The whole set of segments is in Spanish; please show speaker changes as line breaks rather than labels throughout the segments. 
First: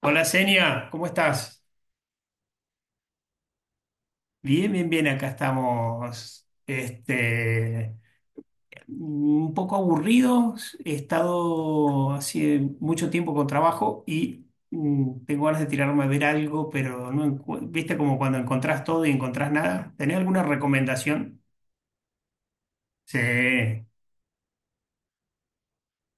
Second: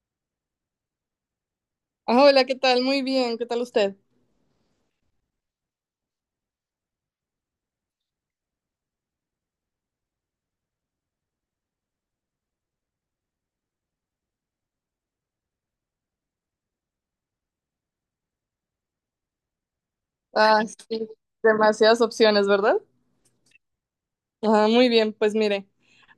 Hola Senia, ¿cómo estás?
Ah, hola, ¿qué tal? Muy bien, ¿qué tal usted?
Bien, bien, bien, acá estamos. Un poco aburridos, he estado hace mucho tiempo con trabajo y tengo ganas de tirarme a ver algo, pero no encu- viste como cuando encontrás todo y encontrás nada. ¿Tenés alguna
Ah, sí,
recomendación?
demasiadas opciones, ¿verdad?
Sí,
Ah, muy bien, pues mire,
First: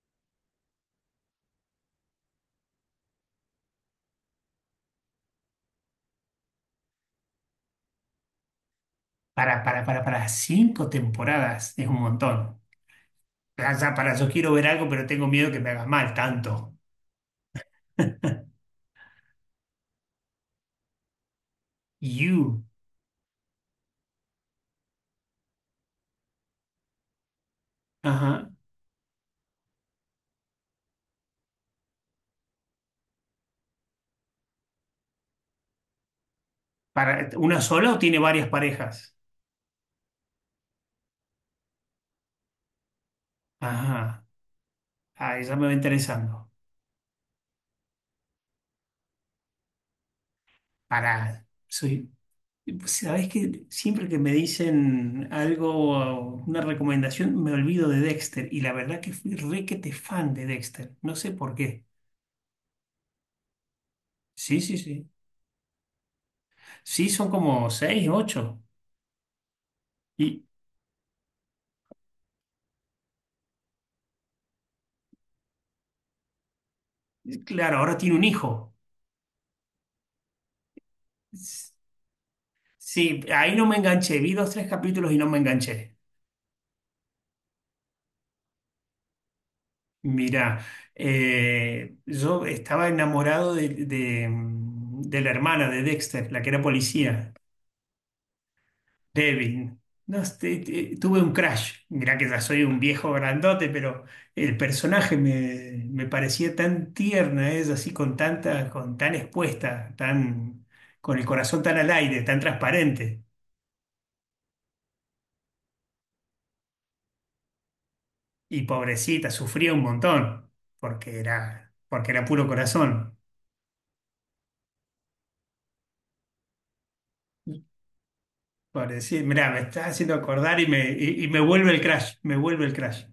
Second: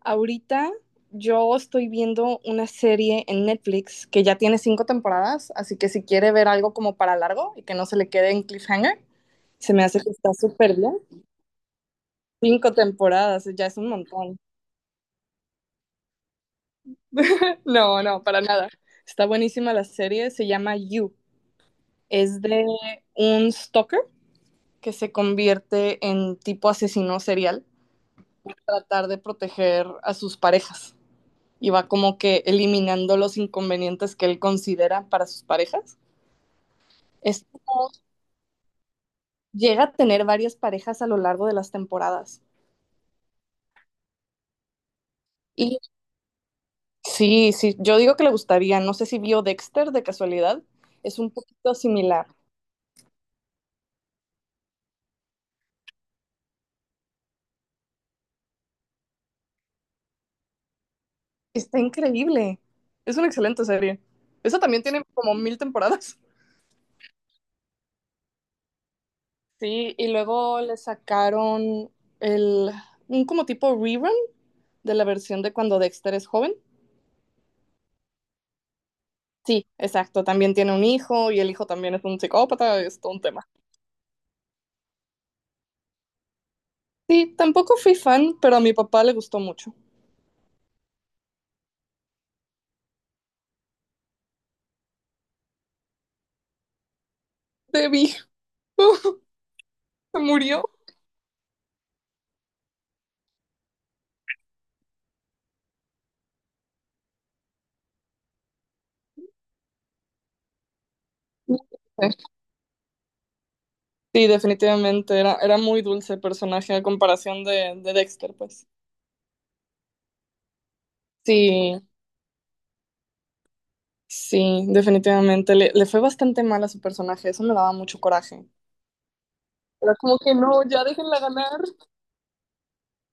ahorita yo estoy viendo una serie en Netflix que ya tiene 5 temporadas, así que si quiere ver algo como para largo y que no se le quede en cliffhanger, se me hace que
para
está súper
cinco
bien.
temporadas, es un montón.
5 temporadas, ya es
Ya,
un
ya, para eso
montón.
quiero ver algo, pero tengo miedo que me haga mal tanto.
No, no, para nada. Está buenísima la serie, se llama You. Es
You.
de un stalker que se convierte en tipo asesino serial
Ajá.
tratar de proteger a sus parejas y va como que eliminando los inconvenientes que él considera para sus parejas.
¿Para
Es,
una sola o tiene varias parejas?
Llega a tener varias parejas a lo largo de las temporadas.
Ajá, ah, ya me va
Y
interesando.
sí, sí, yo digo que le gustaría, no sé si vio Dexter de casualidad, es un
Pará,
poquito
soy.
similar.
¿Sabés que siempre que me dicen algo, una recomendación, me olvido de Dexter? Y la verdad que fui requete fan de Dexter. No sé por
Está
qué.
increíble, es una excelente serie. Eso
Sí, sí,
también tiene
sí.
como mil temporadas.
Sí, son como seis, ocho.
Sí, y
Y
luego le sacaron el, un como tipo rerun de la versión de cuando Dexter es joven.
claro, ahora tiene un hijo.
Sí, exacto. También tiene un hijo y el hijo
S-
también es un psicópata, es todo
Sí,
un tema.
ahí no me enganché. Vi dos, tres capítulos y no me enganché.
Sí, tampoco fui fan, pero a mi papá le gustó mucho.
Mirá, yo estaba enamorado de la hermana de Dexter, la que era policía,
Debbie.
Devin.
Se
No,
murió.
tuve un crush. Mirá que ya soy un viejo grandote, pero el personaje me parecía tan tierna, es así con tanta, con tan expuesta, tan, con el corazón tan al aire, tan transparente.
Sí, definitivamente era muy dulce el personaje a comparación de Dexter,
Y
pues.
pobrecita, sufría un montón,
Sí,
porque era puro corazón.
sí, definitivamente. Le fue bastante mal a su personaje, eso me daba mucho coraje.
Parecido, mirá, me está
Era
haciendo
como que
acordar
no,
y
ya
me,
déjenla
y, y me
ganar.
vuelve el crash, me vuelve el crash.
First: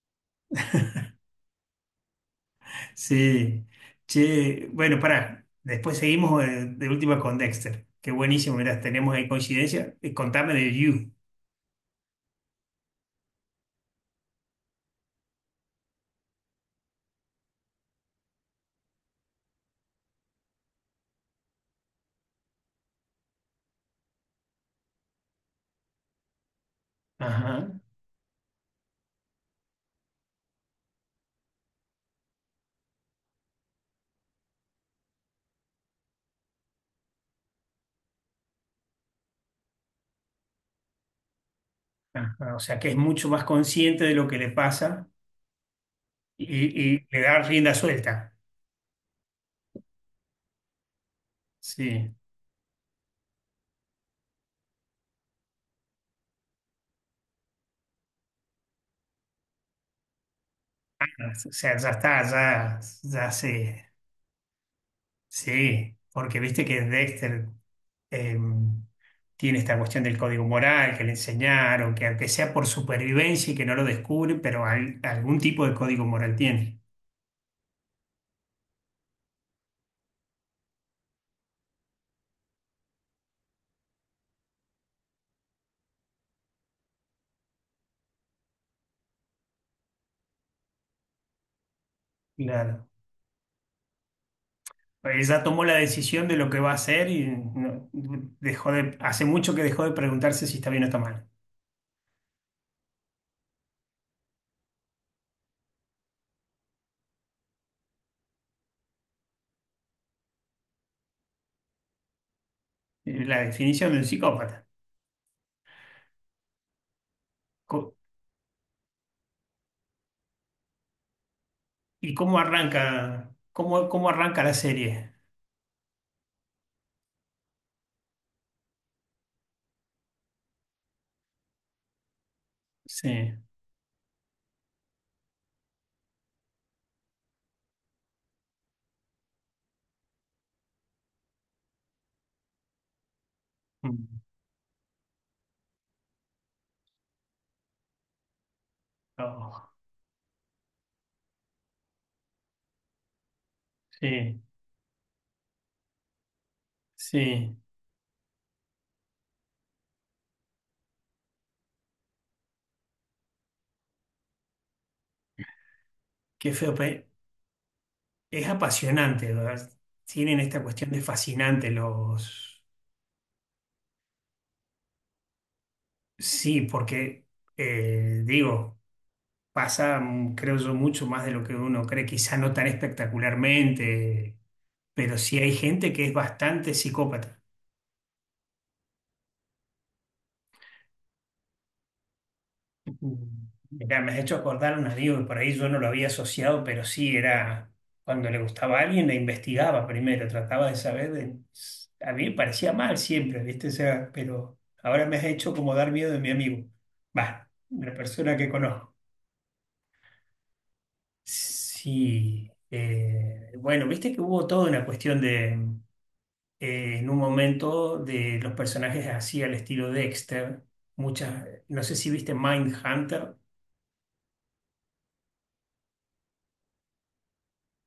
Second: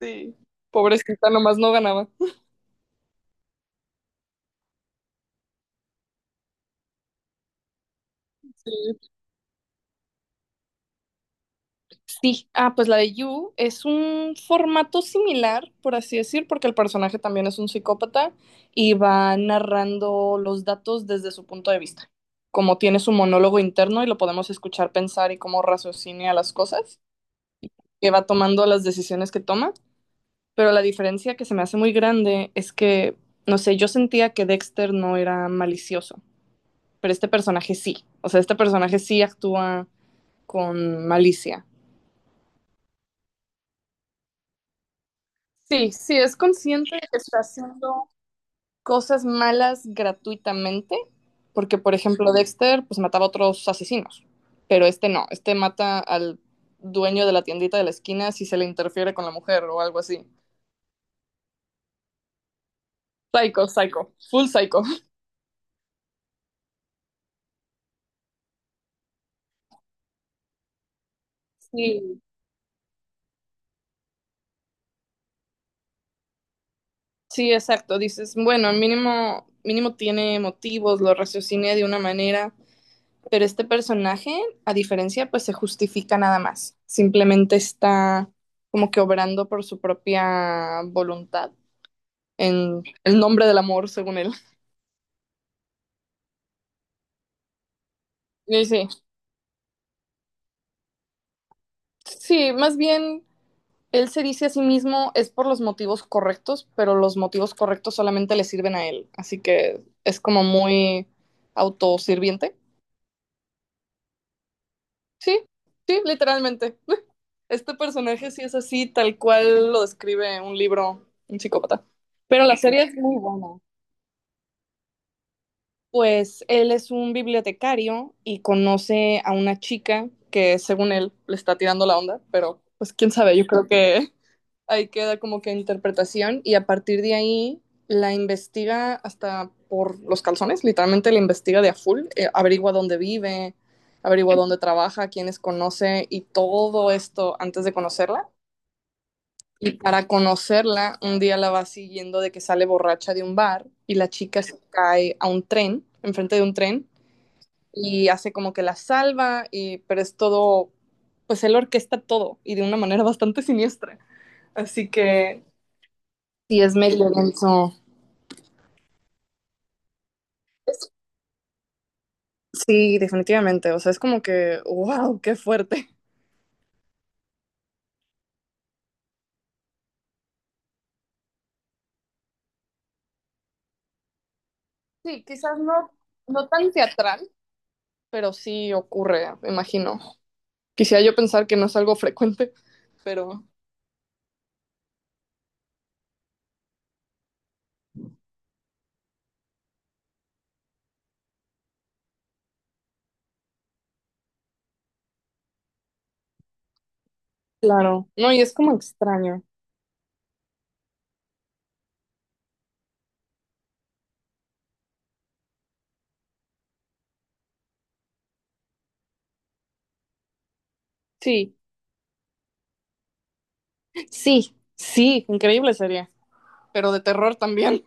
Sí, pobrecita, nomás no ganaba.
Sí, che, bueno, pará, después seguimos última con Dexter. Qué buenísimo, mirá,
Sí.
tenemos ahí coincidencia. Contame de You.
Sí, pues la de You es un formato similar, por así decir, porque el personaje también es un psicópata y va narrando los datos desde su punto de vista. Como tiene su monólogo interno y lo podemos escuchar pensar y cómo raciocina las cosas,
Ajá,
que va tomando las decisiones que toma. Pero la diferencia que se me hace muy grande es que, no sé, yo sentía que Dexter no era malicioso, pero este personaje sí. O sea, este personaje sí actúa con malicia.
ajá, o sea, que es mucho más consciente de lo que le pasa
Sí, sí es consciente de
y
que
le
está
da rienda
haciendo
suelta.
cosas malas gratuitamente, porque por
Sí,
ejemplo Dexter pues mataba a otros asesinos, pero este no, este mata al dueño de la tiendita de la esquina si se le interfiere con la mujer o algo así.
o sea, ya está, ya
Psycho,
se.
psycho, full psycho.
Sí, porque viste que Dexter eh, tiene esta cuestión del código moral que le enseñaron, que
Sí,
aunque sea por supervivencia y que no lo descubren, pero algún tipo de código moral tiene.
sí, exacto, dices, bueno, mínimo mínimo tiene motivos, lo raciociné de una manera. Pero este personaje, pues se justifica nada más. Simplemente está como que obrando por su propia voluntad en
Claro.
el nombre del amor, según él.
Ella tomó la decisión de lo que va a hacer y
Y
dejó
sí,
de, hace mucho que dejó de preguntarse si está bien o está mal.
sí, más bien él se dice a sí mismo es por los motivos correctos, pero los motivos correctos solamente le sirven a él. Así que es como muy autosirviente.
La definición de un psicópata.
Sí, sí, literalmente. Este
Co-
personaje sí es así, tal cual lo describe un libro, un psicópata.
¿Y cómo
Pero la serie
arranca, cómo, cómo arranca la serie?
Pues él es un bibliotecario y conoce a una chica que según él le está tirando la onda, pero pues quién
Sí.
sabe, yo creo que ahí queda como que interpretación y a partir de ahí la investiga hasta por los calzones, literalmente la investiga de a full, averigua dónde vive,
Mm.
averigua dónde trabaja, quiénes conoce y todo esto antes de conocerla.
Oh,
Y para conocerla, un día la va siguiendo de que sale borracha de un bar y la
sí.
chica se cae a un tren, enfrente de un tren,
Sí,
y hace como que la salva, y, pero es todo, pues él orquesta todo y de una manera bastante siniestra. Así que
qué
sí,
feo.
es medio denso.
Es apasionante, ¿verdad? Tienen esta cuestión
Es-
de fascinante los...
Sí, definitivamente. O sea, es como que, wow, qué fuerte.
Sí, porque, digo, pasa, creo yo, mucho más de lo que uno cree, quizá no tan espectacularmente, pero
Sí,
sí hay
quizás no,
gente que es
no tan
bastante
teatral,
psicópata.
pero sí ocurre, me imagino. Quisiera yo pensar que no es algo frecuente, pero...
Mm. Mirá, me has hecho acordar a un amigo que por ahí yo no lo había asociado, pero sí era cuando le gustaba a alguien, la investigaba primero, trataba de saber. A mí me parecía mal siempre, ¿viste? O sea, pero ahora me has hecho como dar miedo de mi amigo. Va, la
Claro. No,
persona
y
que
es como
conozco.
extraño.
Sí, bueno, viste que hubo toda una cuestión de, en un momento, de los personajes así al estilo Dexter. Muchas,
Sí,
no sé si viste Mindhunter.
sí, sí, increíble sería. Pero de terror también.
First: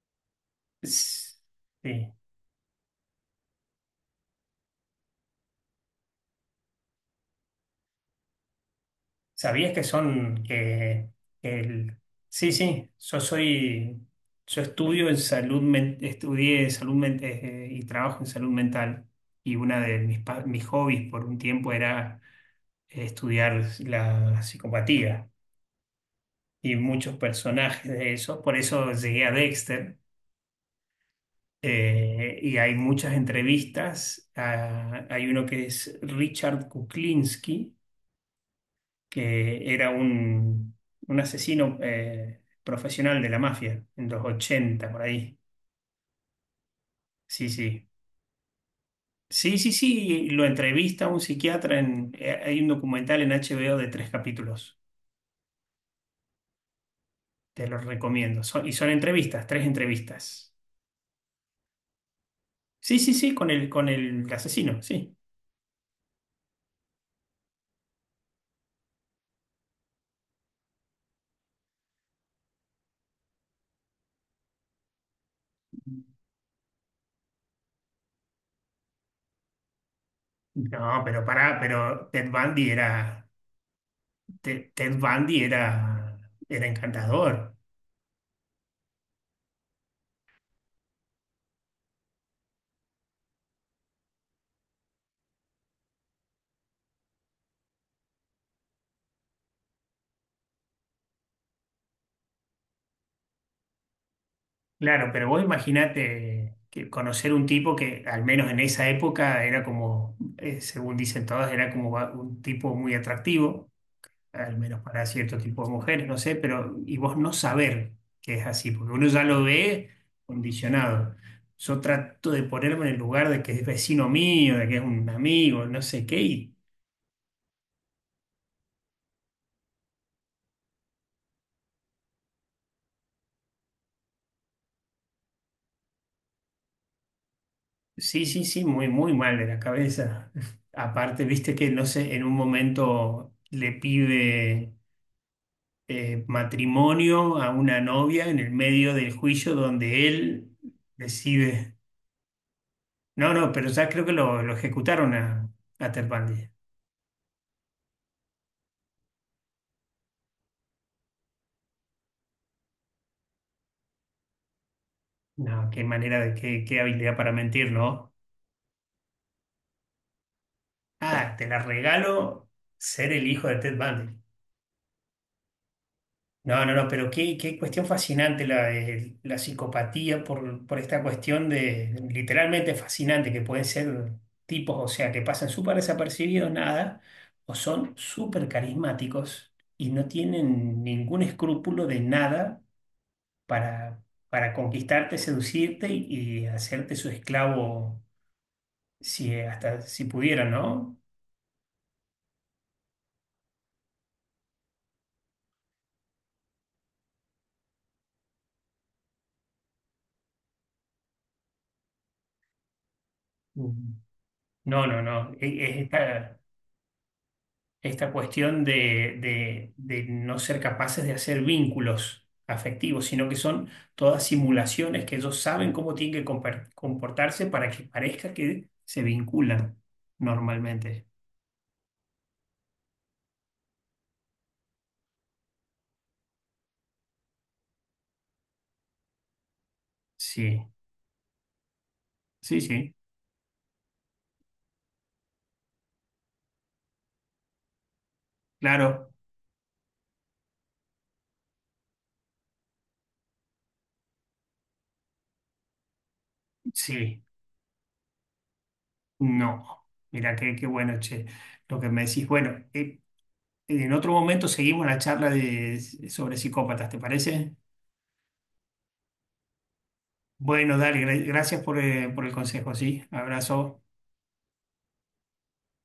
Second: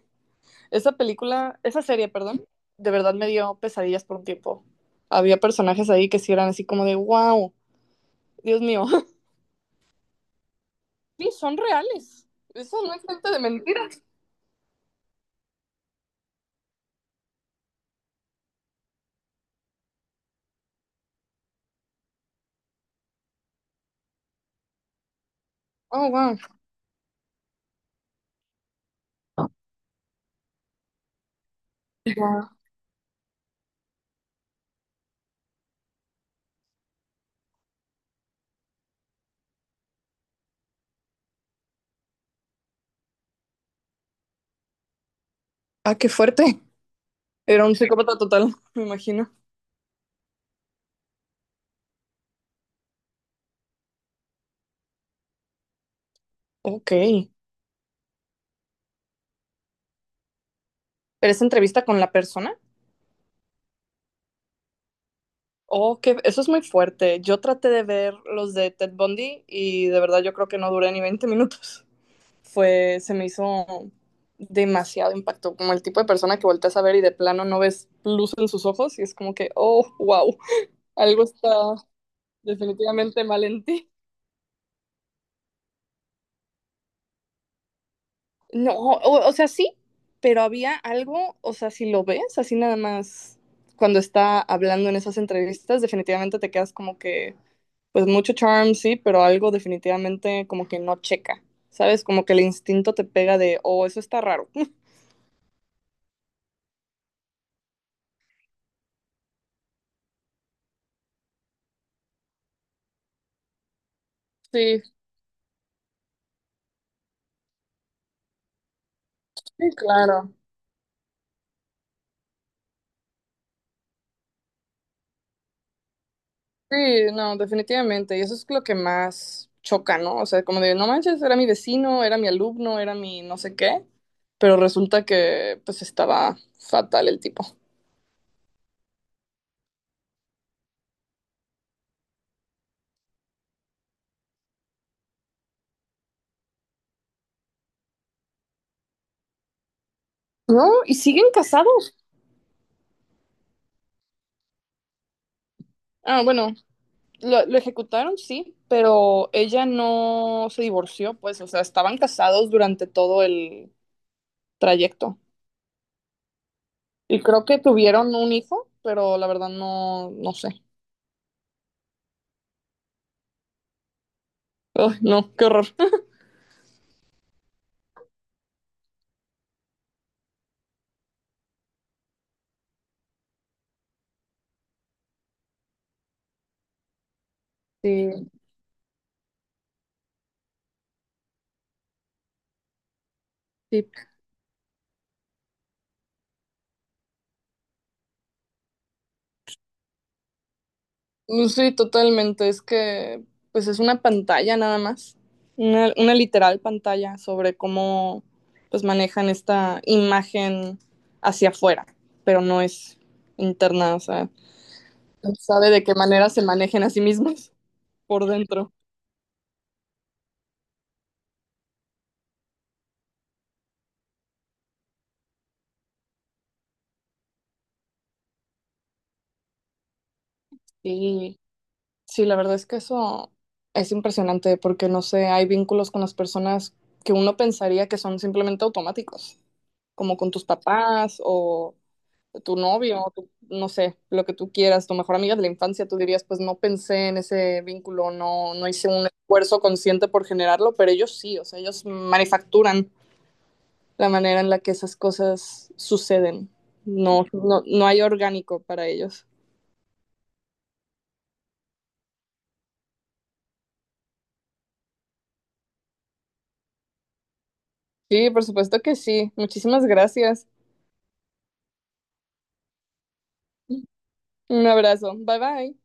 Esa
Sí.
película, esa serie, perdón, de verdad me dio pesadillas por un tiempo. Había personajes ahí que sí eran así como de, wow, Dios mío.
¿Sabías que son
Sí, son
que el
reales.
sí,
Eso
sí,
no es gente de mentiras.
yo estudio en salud men- estudié y trabajo en salud mental y una de mis hobbies por un tiempo era estudiar la psicopatía
Oh, wow.
y muchos personajes de eso, por eso llegué a Dexter.
Wow.
Y hay muchas entrevistas. Ah, hay uno que es Richard Kuklinski que era un asesino profesional de la mafia en los 80 por ahí.
Ah, qué fuerte.
Sí,
Era un
sí.
psicópata total, me imagino.
Sí, sí, sí, lo entrevista un psiquiatra en, hay un documental en HBO de tres capítulos.
Ok. ¿Pero
Te lo recomiendo. Son entrevistas, tres entrevistas.
esa entrevista con la persona?
Sí, sí, sí, con con el asesino, sí.
Oh, que eso es muy fuerte. Yo traté de ver los de Ted Bundy y de verdad yo creo que no duré ni 20 minutos. Fue, se me hizo demasiado impacto, como el tipo de persona que volteas a ver y de plano no ves luz en sus ojos y es como que, oh, wow,
No,
algo
pero
está
pará, pero
definitivamente mal en ti.
Ted, Ted Bundy era, era encantador.
No, o sea, sí, pero había algo, o sea, si lo ves así nada más cuando está hablando en esas entrevistas, definitivamente te quedas como que, pues mucho charm, sí, pero algo definitivamente como que no checa, ¿sabes? Como que el instinto te pega de, oh, eso está raro.
Claro, pero vos imaginate que conocer un tipo que, al menos en esa época, era como, según dicen todas, era como un tipo muy atractivo, al menos
Sí,
para cierto tipo de mujeres, no sé, pero y vos no saber que es así, porque uno ya lo
sí,
ve
claro.
condicionado. Yo trato de ponerme en el lugar de que es vecino mío, de que es un amigo, no sé qué, y
Sí, no, definitivamente. Y eso es lo que más choca, ¿no? O sea, como de, no manches, era mi vecino, era mi alumno, era mi no sé qué, pero resulta que pues estaba fatal el tipo.
sí, sí, sí, muy, muy mal de la cabeza. Aparte, viste que, no sé, en un momento le pide. Matrimonio a una novia en el medio del juicio donde él
No, y siguen
decide.
casados.
No, no, pero ya creo que lo ejecutaron a
Ah,
Terpandi.
bueno, lo ejecutaron, sí, pero ella no se divorció, pues, o sea, estaban casados durante todo el trayecto.
No, qué manera de qué habilidad
Y
para
creo que
mentir, ¿no?
tuvieron un hijo, pero la verdad no, no sé.
Ah, te la regalo ser el hijo de Ted Bundy.
Ay, no, qué horror.
No, no, no, pero qué cuestión fascinante de la psicopatía por esta cuestión de literalmente fascinante que pueden ser tipos, o sea, que pasan súper desapercibidos, nada, o son
Sí,
súper carismáticos y no tienen ningún escrúpulo de nada
sí.
para, para conquistarte, seducirte y hacerte su esclavo si hasta si pudieran, ¿no?
Mm, sí, totalmente. Es que, pues es una pantalla nada más, una literal pantalla sobre cómo, pues manejan esta imagen hacia afuera, pero no es interna,
Mm.
o sea,
No, no,
no
no.
sabe de qué manera se manejen a sí mismos
Esta
por
cuestión
dentro.
de, de no ser capaces de hacer vínculos afectivos, sino que son todas simulaciones que ellos saben cómo tienen que comportarse para que parezca que se vinculan normalmente.
Y sí, la verdad es que eso es impresionante porque, no sé, hay vínculos con las personas que uno pensaría que son simplemente automáticos, como con tus
Sí,
papás o tu
sí, sí,
novio, tu- no sé, lo que tú quieras, tu mejor amiga de la infancia, tú dirías, pues no pensé en ese vínculo, no, no hice un
claro,
esfuerzo consciente por generarlo, pero ellos sí, o sea, ellos manufacturan la manera en la que esas cosas suceden.
sí,
No, no, no hay orgánico para ellos.
no. Mira, qué bueno, che, lo que me decís. Bueno, en otro momento seguimos la charla de, sobre psicópatas, ¿te parece?
Sí, por supuesto que sí. Muchísimas gracias.
Bueno, dale, gracias por el consejo, sí. Abrazo.
Un abrazo. Bye bye.